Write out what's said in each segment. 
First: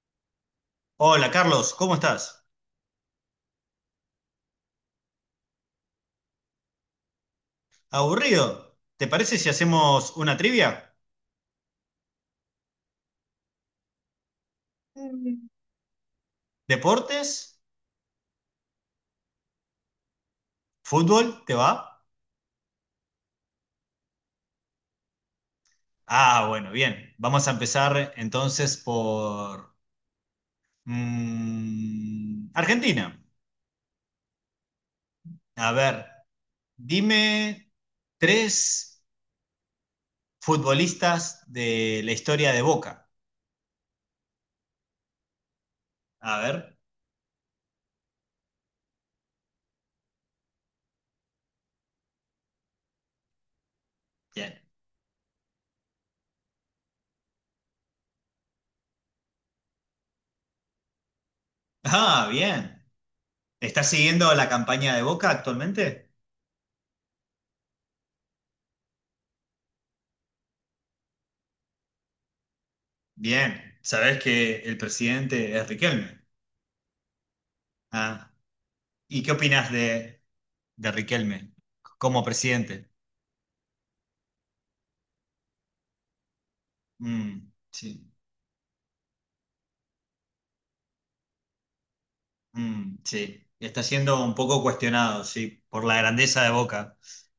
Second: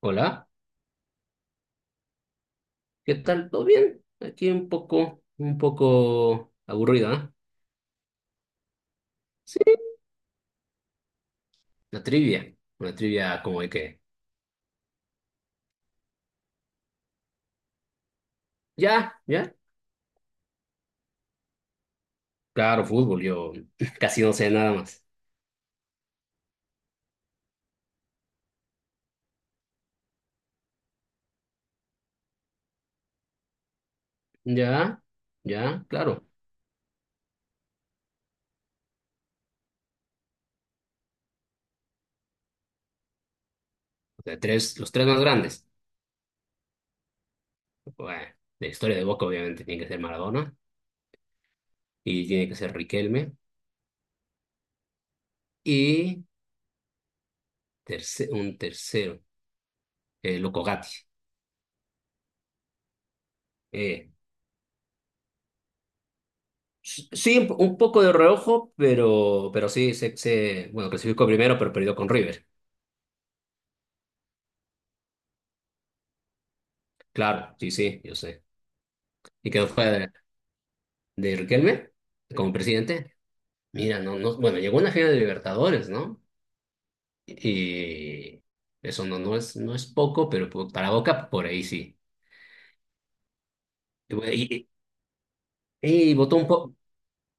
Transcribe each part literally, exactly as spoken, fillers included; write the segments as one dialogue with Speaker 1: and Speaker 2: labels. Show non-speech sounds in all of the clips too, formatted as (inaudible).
Speaker 1: Hola,
Speaker 2: Hola Carlos, ¿cómo estás?
Speaker 1: ¿qué tal? ¿Todo bien? Aquí un poco, un poco aburrida, ¿eh?
Speaker 2: ¿Aburrido? ¿Te parece si
Speaker 1: Sí,
Speaker 2: hacemos una trivia?
Speaker 1: una trivia, una trivia como de que,
Speaker 2: ¿Deportes?
Speaker 1: ya, ya,
Speaker 2: ¿Fútbol? ¿Te va?
Speaker 1: claro, fútbol, yo (laughs) casi no sé nada más.
Speaker 2: Ah, bueno, bien. Vamos a empezar entonces por mm, Argentina.
Speaker 1: Ya,
Speaker 2: A
Speaker 1: ya,
Speaker 2: ver,
Speaker 1: claro,
Speaker 2: dime tres futbolistas de la historia de Boca.
Speaker 1: o sea, tres, los tres más grandes.
Speaker 2: A ver,
Speaker 1: Bueno, la historia de Boca obviamente tiene que ser Maradona y tiene que ser Riquelme
Speaker 2: bien.
Speaker 1: y terce- un tercero, eh, Loco Gatti.
Speaker 2: Ah, bien. ¿Estás
Speaker 1: Eh,
Speaker 2: siguiendo la campaña de Boca actualmente?
Speaker 1: Sí, un un poco de reojo, pero, pero sí, se, se, bueno, clasificó primero, pero perdió con River.
Speaker 2: Bien. Sabes que el presidente es Riquelme.
Speaker 1: Claro, sí, sí, yo
Speaker 2: Ah.
Speaker 1: sé.
Speaker 2: ¿Y qué
Speaker 1: ¿Y quedó
Speaker 2: opinas
Speaker 1: fuera de,
Speaker 2: de, de
Speaker 1: de
Speaker 2: Riquelme
Speaker 1: Riquelme
Speaker 2: como
Speaker 1: como
Speaker 2: presidente?
Speaker 1: presidente? Mira, no, no, bueno, llegó una final de Libertadores, ¿no?
Speaker 2: Mm, sí,
Speaker 1: Y eso no, no es, no es poco, pero po- para Boca, por ahí sí.
Speaker 2: mm, sí. Está
Speaker 1: Y,
Speaker 2: siendo
Speaker 1: bu-
Speaker 2: un poco
Speaker 1: y-
Speaker 2: cuestionado, sí, por la
Speaker 1: y- y botó
Speaker 2: grandeza
Speaker 1: un
Speaker 2: de
Speaker 1: po-
Speaker 2: Boca.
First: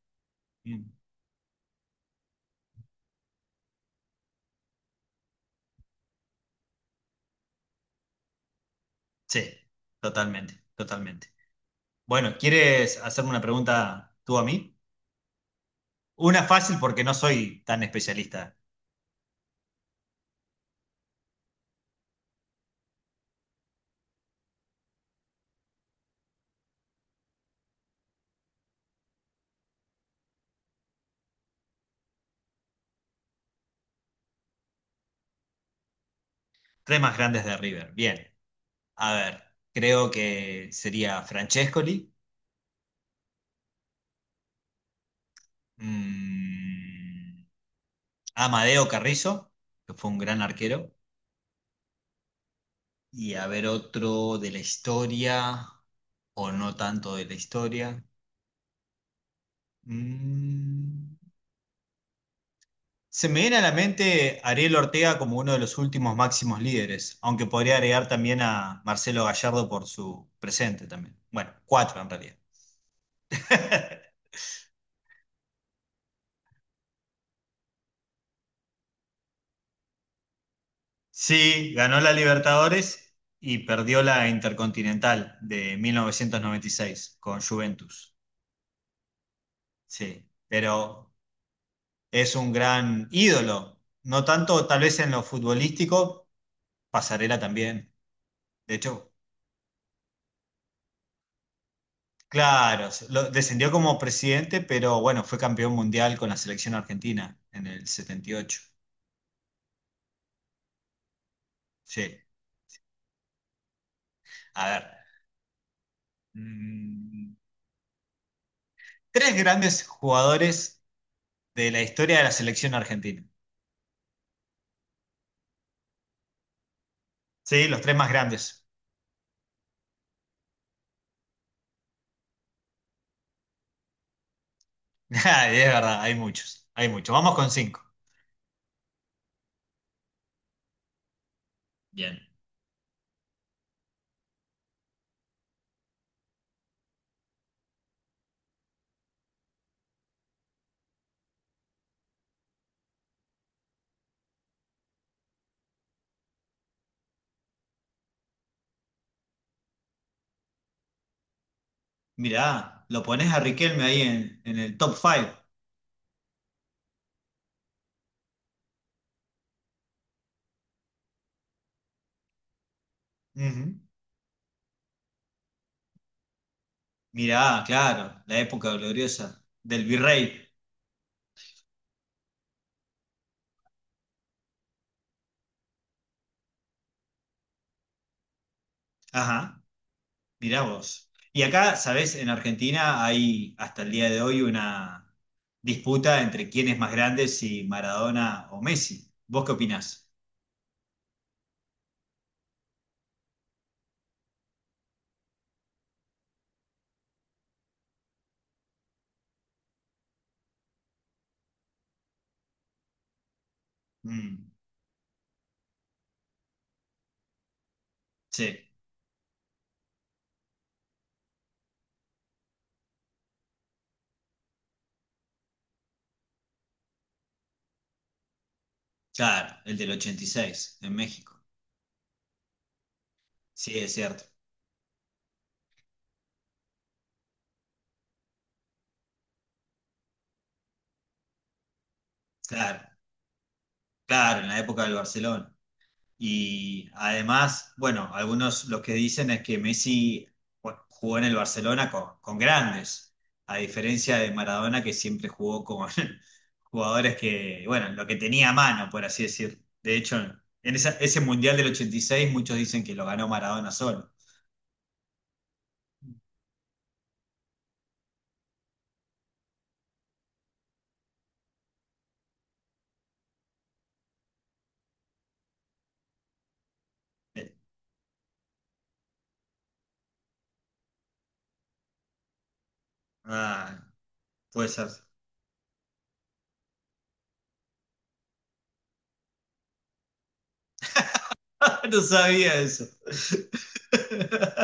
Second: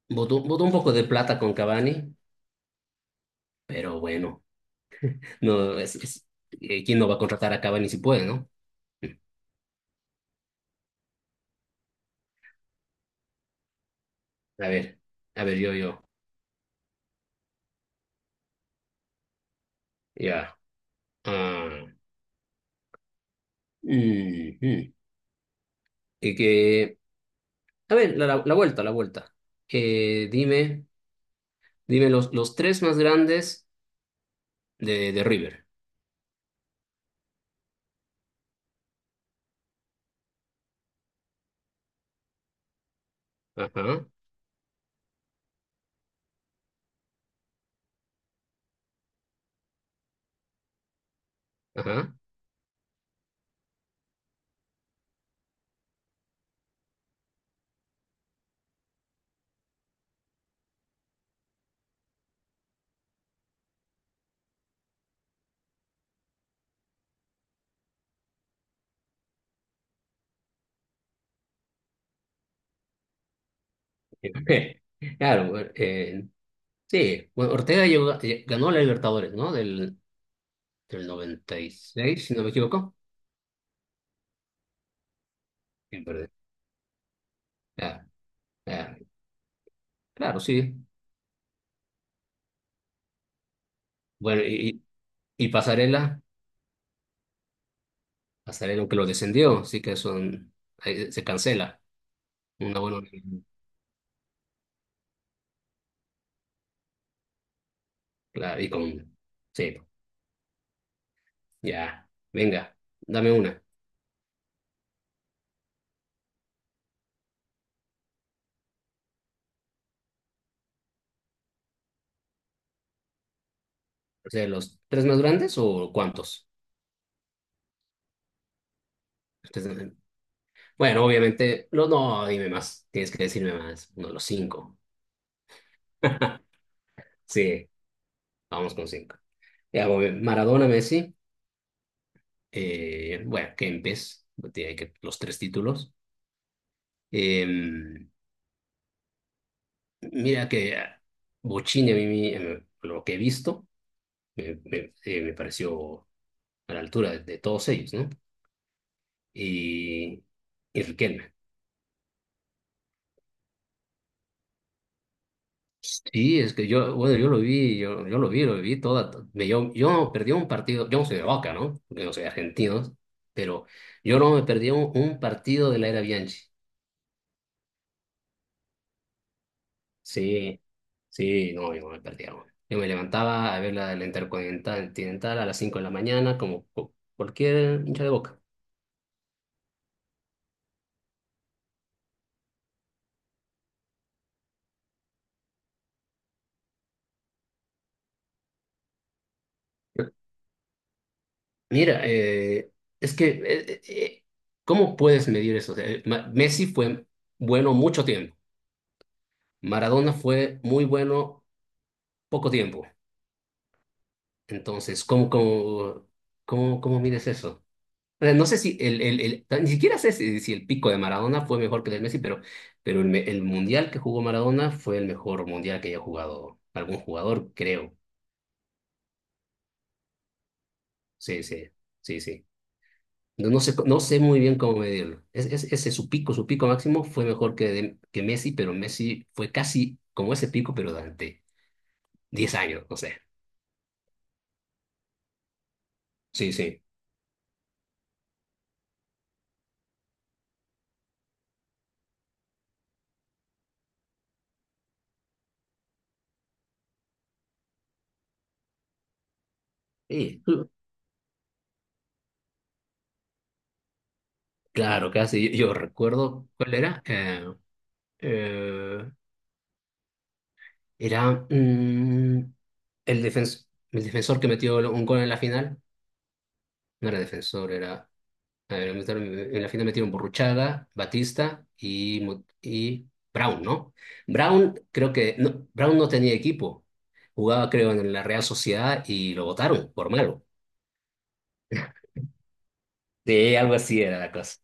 Speaker 1: botó, botó un
Speaker 2: Mm,
Speaker 1: poco de plata con Cavani, pero bueno, no, es, es- eh, ¿quién no va a contratar a Cavani si puede, no?
Speaker 2: sí, totalmente, totalmente. Bueno, ¿quieres hacerme una pregunta tú a
Speaker 1: A
Speaker 2: mí?
Speaker 1: ver, a ver, yo, yo,
Speaker 2: Una fácil porque no soy tan especialista.
Speaker 1: ya. Ah, mm, mm. Y que a ver, la, la- la vuelta, la vuelta. Eh, dime, dime los, los tres más grandes de, de River.
Speaker 2: Tres más grandes de River. Bien. A ver, creo que sería Francescoli,
Speaker 1: Ajá,
Speaker 2: mm, Amadeo Carrizo, que fue un gran arquero.
Speaker 1: ajá.
Speaker 2: Y a ver otro de la historia, o no tanto de la historia. Mm. Se me viene a la mente Ariel Ortega como uno de los últimos máximos líderes, aunque podría agregar también a Marcelo Gallardo por su presente también. Bueno, cuatro en realidad. (laughs)
Speaker 1: (laughs) Claro, bueno, eh, sí, bueno, Ortega llegó- eh, ganó la Libertadores, ¿no? Del, del noventa y
Speaker 2: Sí, ganó la
Speaker 1: seis si no me equivoco.
Speaker 2: Libertadores y perdió la Intercontinental de mil
Speaker 1: Sí, perdón.
Speaker 2: novecientos noventa y seis con
Speaker 1: Ah,
Speaker 2: Juventus.
Speaker 1: ah,
Speaker 2: Sí,
Speaker 1: claro, sí.
Speaker 2: pero es un gran ídolo, no
Speaker 1: Bueno,
Speaker 2: tanto
Speaker 1: y,
Speaker 2: tal
Speaker 1: y
Speaker 2: vez en lo
Speaker 1: y Pasarela,
Speaker 2: futbolístico. Pasarela también. De
Speaker 1: Pasarela aunque lo
Speaker 2: hecho,
Speaker 1: descendió, así que son, ahí se cancela. Una
Speaker 2: claro,
Speaker 1: buena.
Speaker 2: se- lo- descendió como presidente, pero bueno, fue campeón mundial con la selección argentina en el setenta y ocho.
Speaker 1: Claro, y con... Sí, ya.
Speaker 2: Sí.
Speaker 1: Venga, dame una.
Speaker 2: A ver, mm, tres grandes jugadores de la historia de la selección argentina.
Speaker 1: ¿De los tres más grandes o cuántos?
Speaker 2: Sí, los tres más grandes.
Speaker 1: Entonces, bueno, obviamente, no, no, dime más, tienes que decirme más, no, los cinco.
Speaker 2: (laughs) Ah, es verdad, hay
Speaker 1: (laughs)
Speaker 2: muchos, hay muchos. Vamos con
Speaker 1: Sí,
Speaker 2: cinco.
Speaker 1: vamos con cinco. Ya, voy, Maradona, Messi,
Speaker 2: Bien.
Speaker 1: eh, bueno, Kempes, tiene que los tres títulos. Eh, mira que ah, Bochini, a mí, me- eh, lo que he visto, me, me- eh, me pareció a la altura de, de todos ellos, ¿no? Y, y Riquelme.
Speaker 2: Mirá, lo pones a Riquelme ahí en, en el top five.
Speaker 1: Sí, es que yo, bueno, yo lo vi, yo, yo lo vi, lo vi toda. me- Yo, yo no perdí un partido, yo no soy de Boca, ¿no? Yo no soy argentino, pero
Speaker 2: Ujú.
Speaker 1: yo no me perdí un, un partido de la era Bianchi.
Speaker 2: Mirá, claro, la época gloriosa del virrey.
Speaker 1: Sí, sí, no, yo no me perdía uno. Yo me levantaba a ver la, la Intercontinental Continental a las cinco de la mañana, como cu- cualquier hincha de Boca.
Speaker 2: Ajá. Mirá vos. Y acá, sabés, en Argentina hay hasta el día de hoy una disputa entre quién es más grande, si Maradona o Messi. ¿Vos qué opinás?
Speaker 1: Mira, eh, es que, eh, eh, eh, ¿cómo puedes medir eso? O sea, eh, Ma- Messi fue bueno mucho tiempo, Maradona fue muy bueno poco tiempo.
Speaker 2: Mm,
Speaker 1: Entonces, ¿cómo, cómo, cómo, ¿cómo mides eso? O sea, no sé
Speaker 2: sí,
Speaker 1: si el, el, el- ni siquiera sé si, si el pico de Maradona fue mejor que el de Messi, pero, pero el, me- el mundial que jugó Maradona fue el mejor mundial que haya jugado algún jugador, creo.
Speaker 2: claro, el del ochenta y seis en México.
Speaker 1: Sí, sí, sí, sí. No, no sé,
Speaker 2: Sí, es
Speaker 1: no sé
Speaker 2: cierto.
Speaker 1: muy bien cómo medirlo. Es, es- ese su pico, su pico máximo fue mejor que, de- que Messi, pero Messi fue casi como ese pico, pero durante diez
Speaker 2: Claro,
Speaker 1: años, no sé.
Speaker 2: claro, en la época del Barcelona.
Speaker 1: Sí, sí.
Speaker 2: Y además, bueno, algunos lo que dicen es que Messi bueno, jugó en el Barcelona con, con grandes, a diferencia de Maradona que siempre jugó con (laughs) jugadores que, bueno, lo que tenía a mano, por así decir. De hecho,
Speaker 1: Sí,
Speaker 2: en esa- ese Mundial del ochenta y seis muchos dicen que lo ganó Maradona solo.
Speaker 1: claro, casi. Yo, yo recuerdo cuál era. eh, Eh, era mm, el, defens- el defensor que metió un gol en la final. No era
Speaker 2: Eh,
Speaker 1: defensor, era. A ver, metieron- en la final metieron Burruchaga, Batista y, Mu- y Brown,
Speaker 2: Ah,
Speaker 1: ¿no?
Speaker 2: puede
Speaker 1: Brown,
Speaker 2: ser.
Speaker 1: creo que. No, Brown no tenía equipo. Jugaba, creo, en la Real Sociedad y lo votaron por malo.
Speaker 2: (laughs) No sabía eso. (laughs)
Speaker 1: Sí, algo así era la cosa.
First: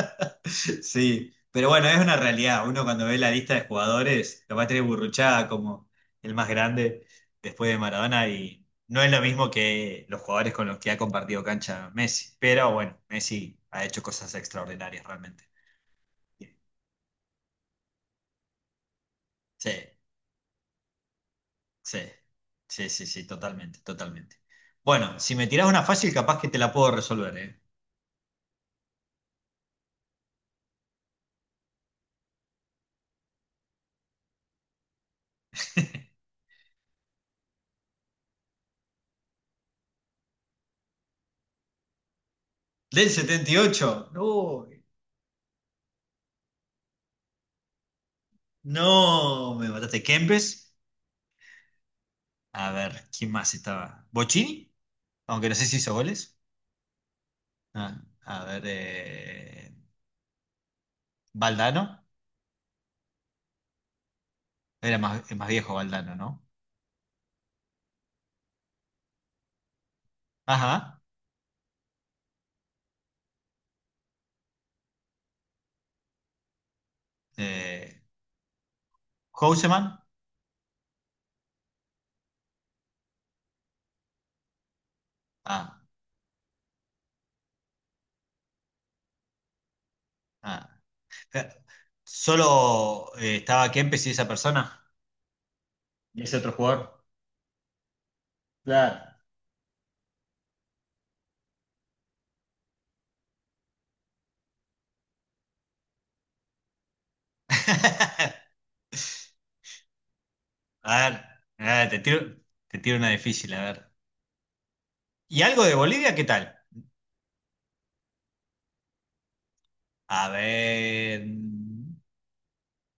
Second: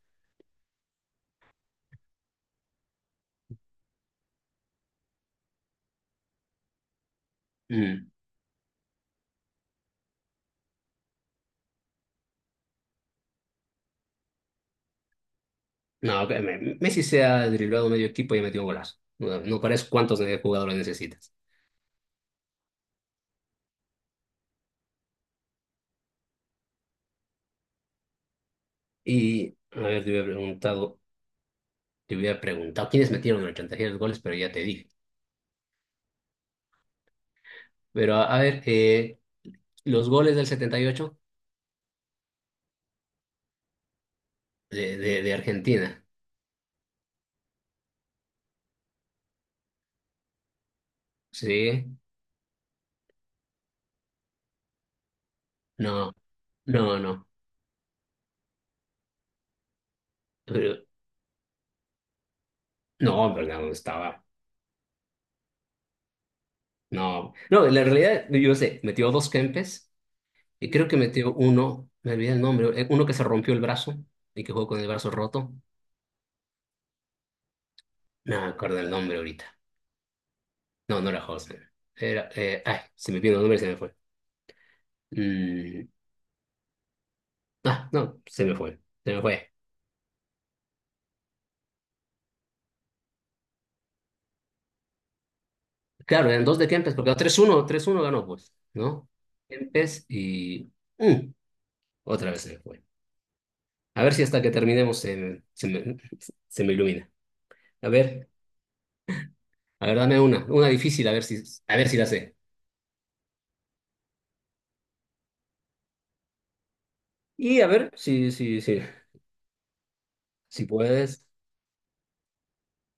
Speaker 2: Sí, pero bueno, es una realidad. Uno cuando ve la lista de jugadores, lo va a tener Burruchaga como el más grande después de
Speaker 1: Mm.
Speaker 2: Maradona y no es lo mismo que los jugadores con los que ha compartido cancha Messi. Pero bueno, Messi ha hecho cosas extraordinarias realmente.
Speaker 1: No, que
Speaker 2: Sí,
Speaker 1: me- Messi se ha driblado medio equipo y ha metido un golazo. No, no parece cuántos jugadores necesitas.
Speaker 2: sí, sí, sí, sí, totalmente, totalmente. Bueno, si me tirás una fácil, capaz que te la puedo resolver, ¿eh?
Speaker 1: Y, a ver, te hubiera preguntado. Te hubiera preguntado quiénes metieron el ochenta y seis goles, pero ya te dije.
Speaker 2: (laughs)
Speaker 1: Pero a, a ver, eh, los goles del setenta y ocho
Speaker 2: Del setenta y ocho no.
Speaker 1: de, de, de Argentina.
Speaker 2: No, me mataste. Kempes.
Speaker 1: Sí,
Speaker 2: A ver, ¿quién más estaba? ¿Bochini? Aunque no sé si hizo
Speaker 1: no,
Speaker 2: goles.
Speaker 1: no, no.
Speaker 2: Ah, a ver, eh,
Speaker 1: Pero-
Speaker 2: Valdano.
Speaker 1: No, pero no estaba.
Speaker 2: Era más, es más viejo Valdano, ¿no?
Speaker 1: No, no, la realidad, yo sé, metió dos Kempes y creo que
Speaker 2: Ajá.
Speaker 1: metió uno, me olvidé el nombre, eh, uno que se rompió el brazo y que jugó con el brazo roto.
Speaker 2: Eh,
Speaker 1: No me acuerdo el nombre ahorita.
Speaker 2: Houseman.
Speaker 1: No, no era Hosmer. Era, eh, ay, se me vino el nombre y se me fue.
Speaker 2: Ah,
Speaker 1: Mm, ah, no, se me fue. Se me fue.
Speaker 2: ah. Eh, Solo eh, estaba Kempes y esa persona. Y
Speaker 1: Claro,
Speaker 2: ese
Speaker 1: eran
Speaker 2: otro
Speaker 1: dos de Kempes,
Speaker 2: jugador.
Speaker 1: porque tres uno tres uno ganó, pues, ¿no?
Speaker 2: Claro.
Speaker 1: Kempes y... mm, otra vez se me fue. A ver si hasta que terminemos se, me- se me, se me ilumina. A ver,
Speaker 2: (laughs)
Speaker 1: a ver, dame una, una difícil,
Speaker 2: A
Speaker 1: a
Speaker 2: ver,
Speaker 1: ver si,
Speaker 2: a
Speaker 1: a
Speaker 2: ver,
Speaker 1: ver si
Speaker 2: te
Speaker 1: la
Speaker 2: tiro,
Speaker 1: sé.
Speaker 2: te tiro una difícil, a ver. ¿Y algo de Bolivia? ¿Qué tal?
Speaker 1: Y a ver, si, si, si,
Speaker 2: A
Speaker 1: si
Speaker 2: ver.
Speaker 1: puedes,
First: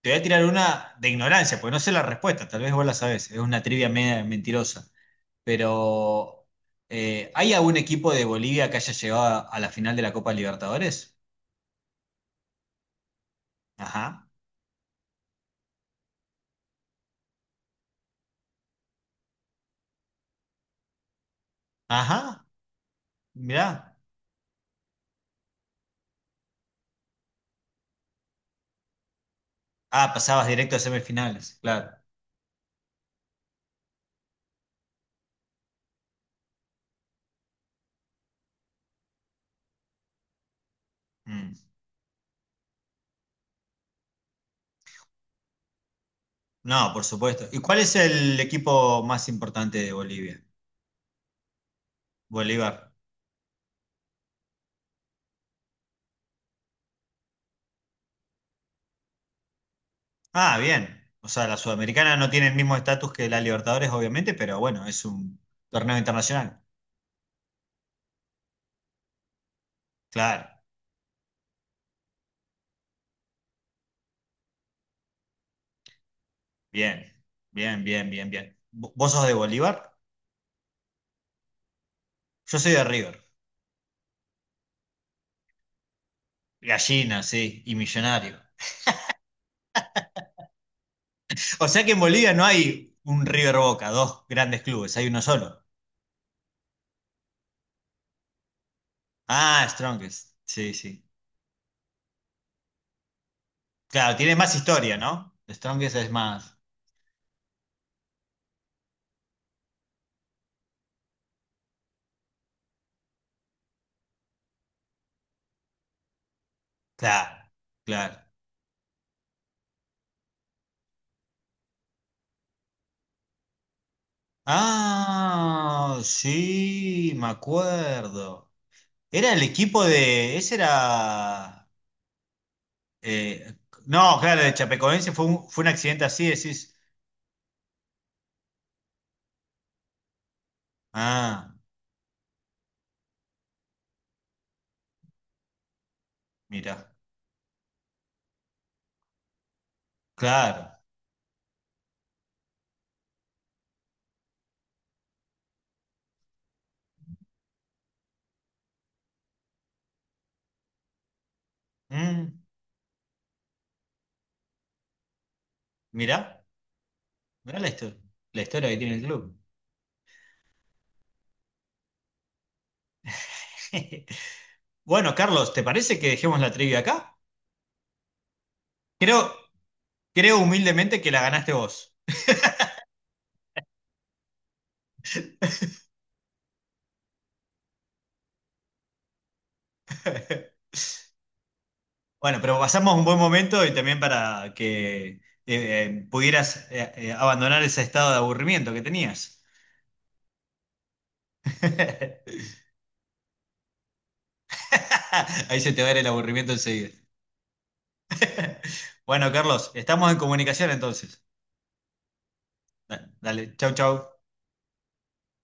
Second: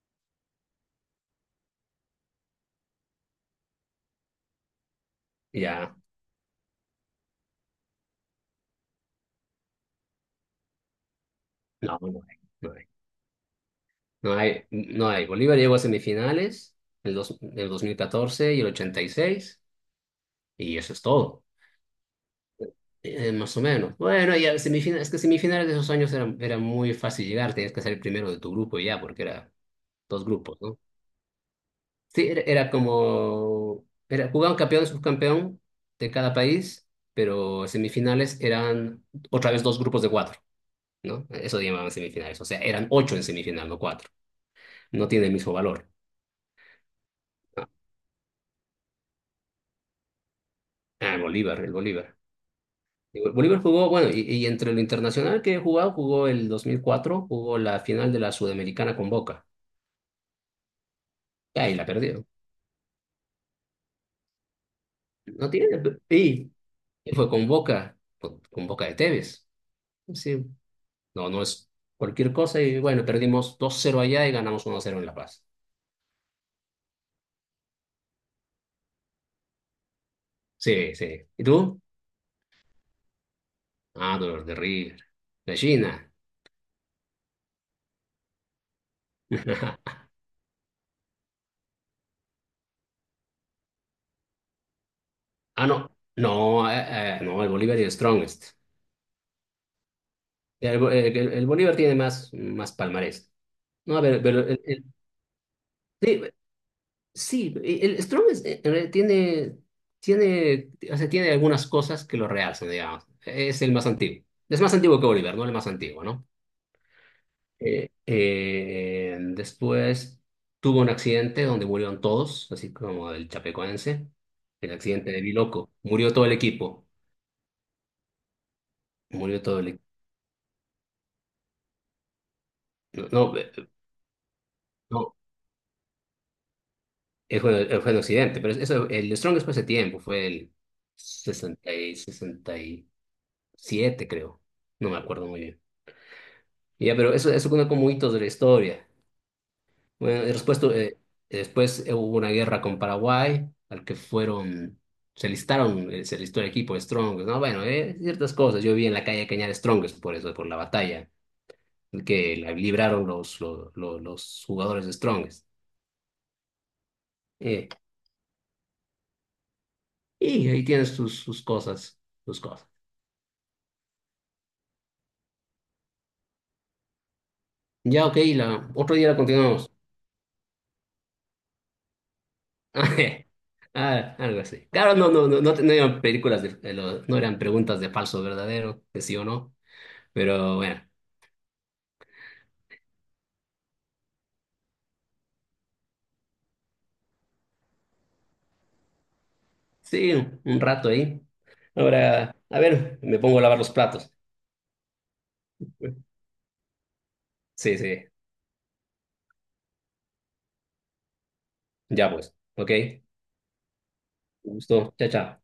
Speaker 2: Te voy a tirar una de ignorancia, porque no sé la respuesta, tal vez vos la sabés, es una trivia media mentirosa.
Speaker 1: ya.
Speaker 2: Pero, eh, ¿hay algún equipo de Bolivia que haya llegado a, a la final de la Copa Libertadores?
Speaker 1: No, no hay, no hay.
Speaker 2: Ajá,
Speaker 1: No hay, no hay. Bolívar llegó a semifinales en el, dos- en el dos mil catorce y el ochenta y seis y eso es todo.
Speaker 2: ajá,
Speaker 1: Eh, eh, más o
Speaker 2: mirá.
Speaker 1: menos. Bueno, ya semifinales, es que semifinales de esos años era, era muy fácil llegar, tenías que ser el primero de tu grupo y ya, porque era
Speaker 2: Ah,
Speaker 1: dos
Speaker 2: pasabas
Speaker 1: grupos,
Speaker 2: directo
Speaker 1: ¿no?
Speaker 2: a semifinales, claro.
Speaker 1: Sí, era, era como, era, jugaban campeón y subcampeón de cada país, pero semifinales eran otra vez dos grupos de cuatro, ¿no?
Speaker 2: Mm.
Speaker 1: Eso llamaban semifinales, o sea, eran ocho en semifinal, no cuatro. No tiene el mismo valor.
Speaker 2: No, por supuesto. ¿Y cuál es el equipo más importante de Bolivia?
Speaker 1: Ah, el Bolívar, el Bolívar.
Speaker 2: Bolívar.
Speaker 1: Y Bo- Bolívar jugó, bueno, y, y entre lo internacional que he jugado, jugó el dos mil cuatro, jugó la final de la Sudamericana con Boca.
Speaker 2: Ah, bien. O sea, la
Speaker 1: Ah, y ahí la
Speaker 2: Sudamericana
Speaker 1: perdió.
Speaker 2: no tiene el mismo estatus que la Libertadores, obviamente, pero bueno, es un
Speaker 1: No tiene.
Speaker 2: torneo
Speaker 1: Y
Speaker 2: internacional.
Speaker 1: fue con Boca, con con Boca de Tevez. Sí.
Speaker 2: Claro.
Speaker 1: No, no es cualquier cosa. Y bueno, perdimos dos cero allá y ganamos uno cero en La Paz.
Speaker 2: Bien, bien, bien, bien, bien. ¿Vo- ¿Vos sos de Bolívar?
Speaker 1: Sí, sí. ¿Y tú?
Speaker 2: Yo soy de River.
Speaker 1: Ah, dolor de River. Gallina.
Speaker 2: Gallina, sí, y Millonario.
Speaker 1: (laughs)
Speaker 2: O sea que en Bolivia no hay un River Boca, dos grandes clubes, hay uno solo.
Speaker 1: Ah, no. No, eh, eh, no, el Bolívar es el strongest.
Speaker 2: Ah, Strongest, sí,
Speaker 1: El, Bo-
Speaker 2: sí.
Speaker 1: el- el Bolívar tiene más, más palmarés. No, a
Speaker 2: Claro,
Speaker 1: ver,
Speaker 2: tiene
Speaker 1: pero
Speaker 2: más
Speaker 1: el, el-
Speaker 2: historia, ¿no? Strongest es
Speaker 1: sí,
Speaker 2: más.
Speaker 1: sí, el el Strong es- en realidad tiene, tiene, o sea, tiene algunas cosas que lo realzan, digamos. Es el más antiguo. Es más antiguo que Oliver, ¿no? El más antiguo, ¿no?
Speaker 2: Claro,
Speaker 1: Eh,
Speaker 2: claro.
Speaker 1: eh, después tuvo un accidente donde murieron todos, así como el chapecoense. El accidente de Biloco.
Speaker 2: Ah,
Speaker 1: Murió todo el equipo.
Speaker 2: sí, me acuerdo. Era el
Speaker 1: Murió todo el
Speaker 2: equipo
Speaker 1: equipo.
Speaker 2: de. Ese era.
Speaker 1: No, no,
Speaker 2: eh,
Speaker 1: eh,
Speaker 2: no, claro, de Chapecoense
Speaker 1: no,
Speaker 2: fue un, fue un accidente así, decís.
Speaker 1: eh, fue, eh, fue un accidente, pero eso, el Strong después de tiempo, fue el
Speaker 2: Ah,
Speaker 1: sesenta y sesenta y siete, creo. No me acuerdo muy bien.
Speaker 2: mira.
Speaker 1: Ya, pero eso, eso cuenta como hitos de la historia. Bueno, y después,
Speaker 2: Claro.
Speaker 1: tu- eh, después eh, hubo una guerra con Paraguay, al que fueron, se listaron, eh, se listó el equipo de Strongest, ¿no? Bueno, eh, ciertas cosas. Yo vi en la calle Cañar Strongest por eso, por la batalla que
Speaker 2: Mm,
Speaker 1: la libraron los, los, los, los jugadores de Strongest.
Speaker 2: mirá, mirá la
Speaker 1: Eh,
Speaker 2: historia, la historia que tiene el club.
Speaker 1: y ahí tienes sus, sus cosas, sus cosas.
Speaker 2: (laughs) Bueno, Carlos, ¿te parece que dejemos la trivia acá?
Speaker 1: Ya, ok, la, otro día la
Speaker 2: Creo,
Speaker 1: continuamos.
Speaker 2: creo humildemente que la ganaste vos.
Speaker 1: (laughs) Ah, algo así. Claro, no, no, no, no, te- no eran películas de, eh, lo- no eran preguntas de falso o verdadero, de sí o no. Pero
Speaker 2: (laughs)
Speaker 1: bueno,
Speaker 2: Bueno, pero pasamos un buen momento y también para que eh, eh, pudieras eh, eh, abandonar ese estado de aburrimiento que tenías.
Speaker 1: sí, un un rato ahí. Ahora,
Speaker 2: (laughs)
Speaker 1: a ver, me pongo a lavar los platos.
Speaker 2: Ahí se te va a ir el aburrimiento enseguida.
Speaker 1: Sí, sí,
Speaker 2: (laughs) Bueno, Carlos, estamos en comunicación entonces.
Speaker 1: ya pues, ok.
Speaker 2: Da- Dale, chau, chau.
Speaker 1: Un gusto, chao, chao.